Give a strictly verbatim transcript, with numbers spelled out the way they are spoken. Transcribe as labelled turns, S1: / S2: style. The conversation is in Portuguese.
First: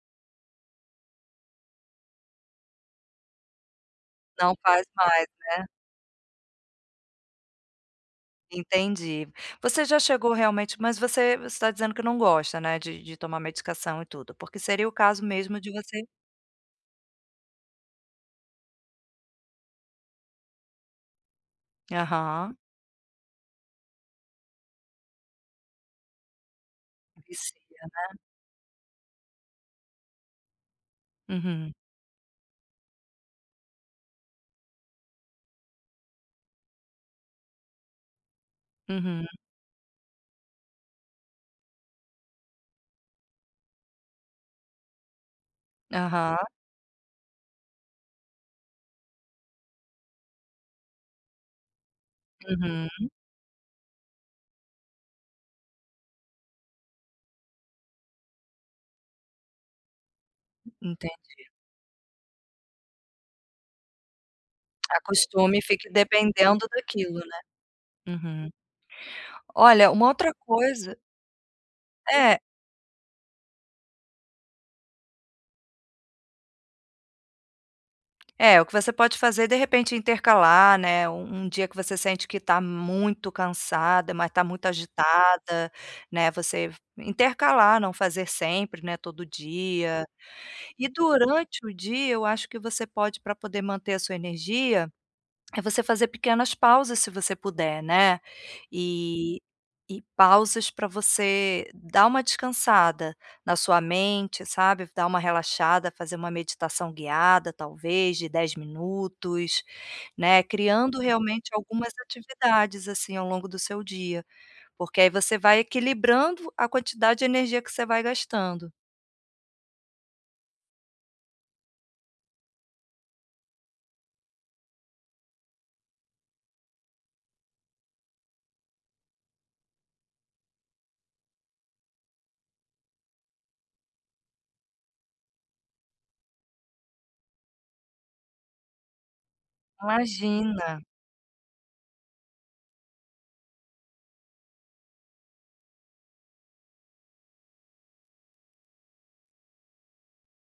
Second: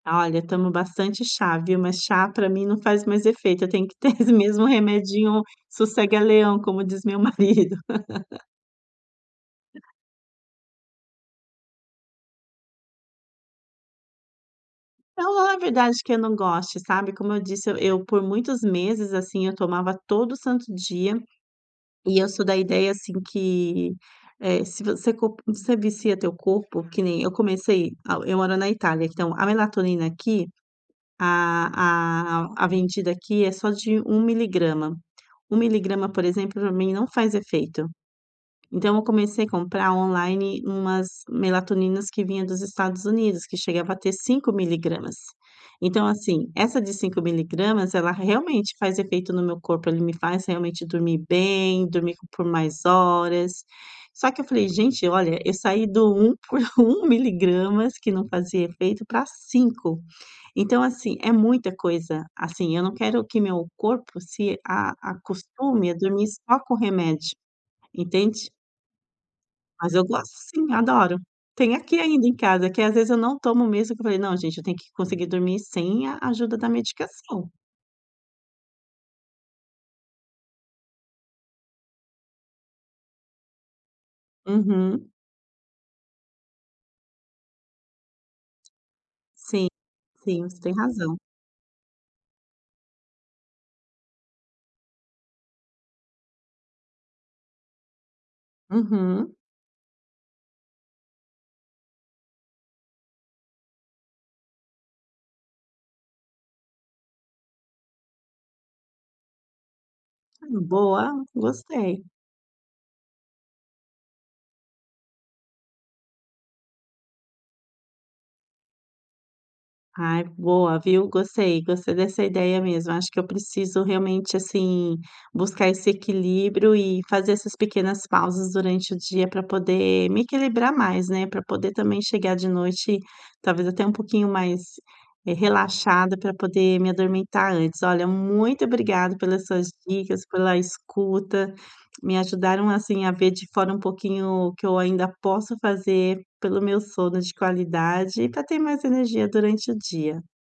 S1: Olha, eu tomo bastante chá, viu? Mas chá pra mim não faz mais efeito, eu tenho que ter esse
S2: Não
S1: mesmo
S2: faz mais,
S1: remedinho
S2: né?
S1: sossega leão, como diz meu marido.
S2: Entendi. Você
S1: Tá.
S2: já chegou realmente mas você, você tá dizendo que não gosta, né, de de tomar medicação e tudo, porque seria o caso
S1: Não, não
S2: mesmo
S1: é
S2: de
S1: verdade
S2: você
S1: que eu não goste, sabe? Como eu disse, eu por muitos meses assim eu tomava todo santo dia e eu sou
S2: Aham.
S1: da ideia, assim, que, eh, se você co se você vicia o teu corpo Que nem, eu
S2: Vicia,
S1: comecei, ah,
S2: né?
S1: eu moro na Itália, então a melatonina aqui,
S2: Uhum.
S1: a a a vendida aqui, é só de um miligrama. um miligrama, por exemplo, pra mim não faz efeito. Então, eu
S2: Uhum.
S1: comecei a comprar online, umas melatonina que vinha dos Estados Unidos, que chegava a ter cinco miligramas. Então
S2: Aham.
S1: assim, essa de cinco miligramas, ela realmente faz efeito no meu corpo, ele me faz realmente dormir bem, dormir por mais
S2: Uhum.
S1: horas. Só que eu falei: "Gente, olha, eu saí do um por um miligramas que não fazia efeito pra cinco. Então, assim, é
S2: Entendi.
S1: muita coisa, assim, eu não quero que meu corpo se a
S2: Acostume e
S1: acostume
S2: fique
S1: a dormir só
S2: dependendo
S1: com
S2: daquilo,
S1: remédio,
S2: né? Uhum.
S1: entende?
S2: Olha
S1: Mas eu
S2: uma
S1: gosto
S2: outra
S1: sim,
S2: coisa
S1: adoro. Tem aqui ainda em
S2: É
S1: casa que, às vezes, eu não tomo mesmo que eu falei: "Não gente, eu tenho que conseguir dormir sem a ajuda da medicação".
S2: É, o que você pode fazer de repente, intercalar, né? Um um dia que você sente que tá muito cansada, mas tá muito
S1: Uhum.
S2: agitada, né, você intercalar, não fazer sempre, né, todo
S1: Sim,
S2: dia.
S1: sim. Você tem
S2: E
S1: razão.
S2: durante o dia, eu acho que você pode pra poder manter a sua energia, eh, você fazer pequenas pausas se você puder, né?
S1: Uhum.
S2: E e pausas pra você dar uma descansada na sua mente, sabe? Dar uma relaxada, fazer uma meditação guiada, talvez de dez minutos, né,
S1: Hum,
S2: criando
S1: boa!
S2: realmente algumas
S1: Gostei.
S2: atividades, assim, ao longo do seu dia. Porque aí, você vai equilibrando a quantidade de energia que você vai gastando.
S1: Ai, boa, viu? Gostei, gostei dessa ideia mesmo. Acho que eu preciso realmente, assim, buscar esse equilíbrio e fazer essas pequenas pausas durante o dia pra poder me equilibrar mais, né, pra poder também chegar de noite talvez até um pouquinho mais, eh, relaxada pra poder me adormitar antes. Olha, muito obrigada pelas suas dicas, pela
S2: Imagina.
S1: escuta, me ajudaram, assim, a ver de fora um pouquinho o que eu ainda posso fazer pelo meu sono de qualidade e pra ter mais energia durante o dia.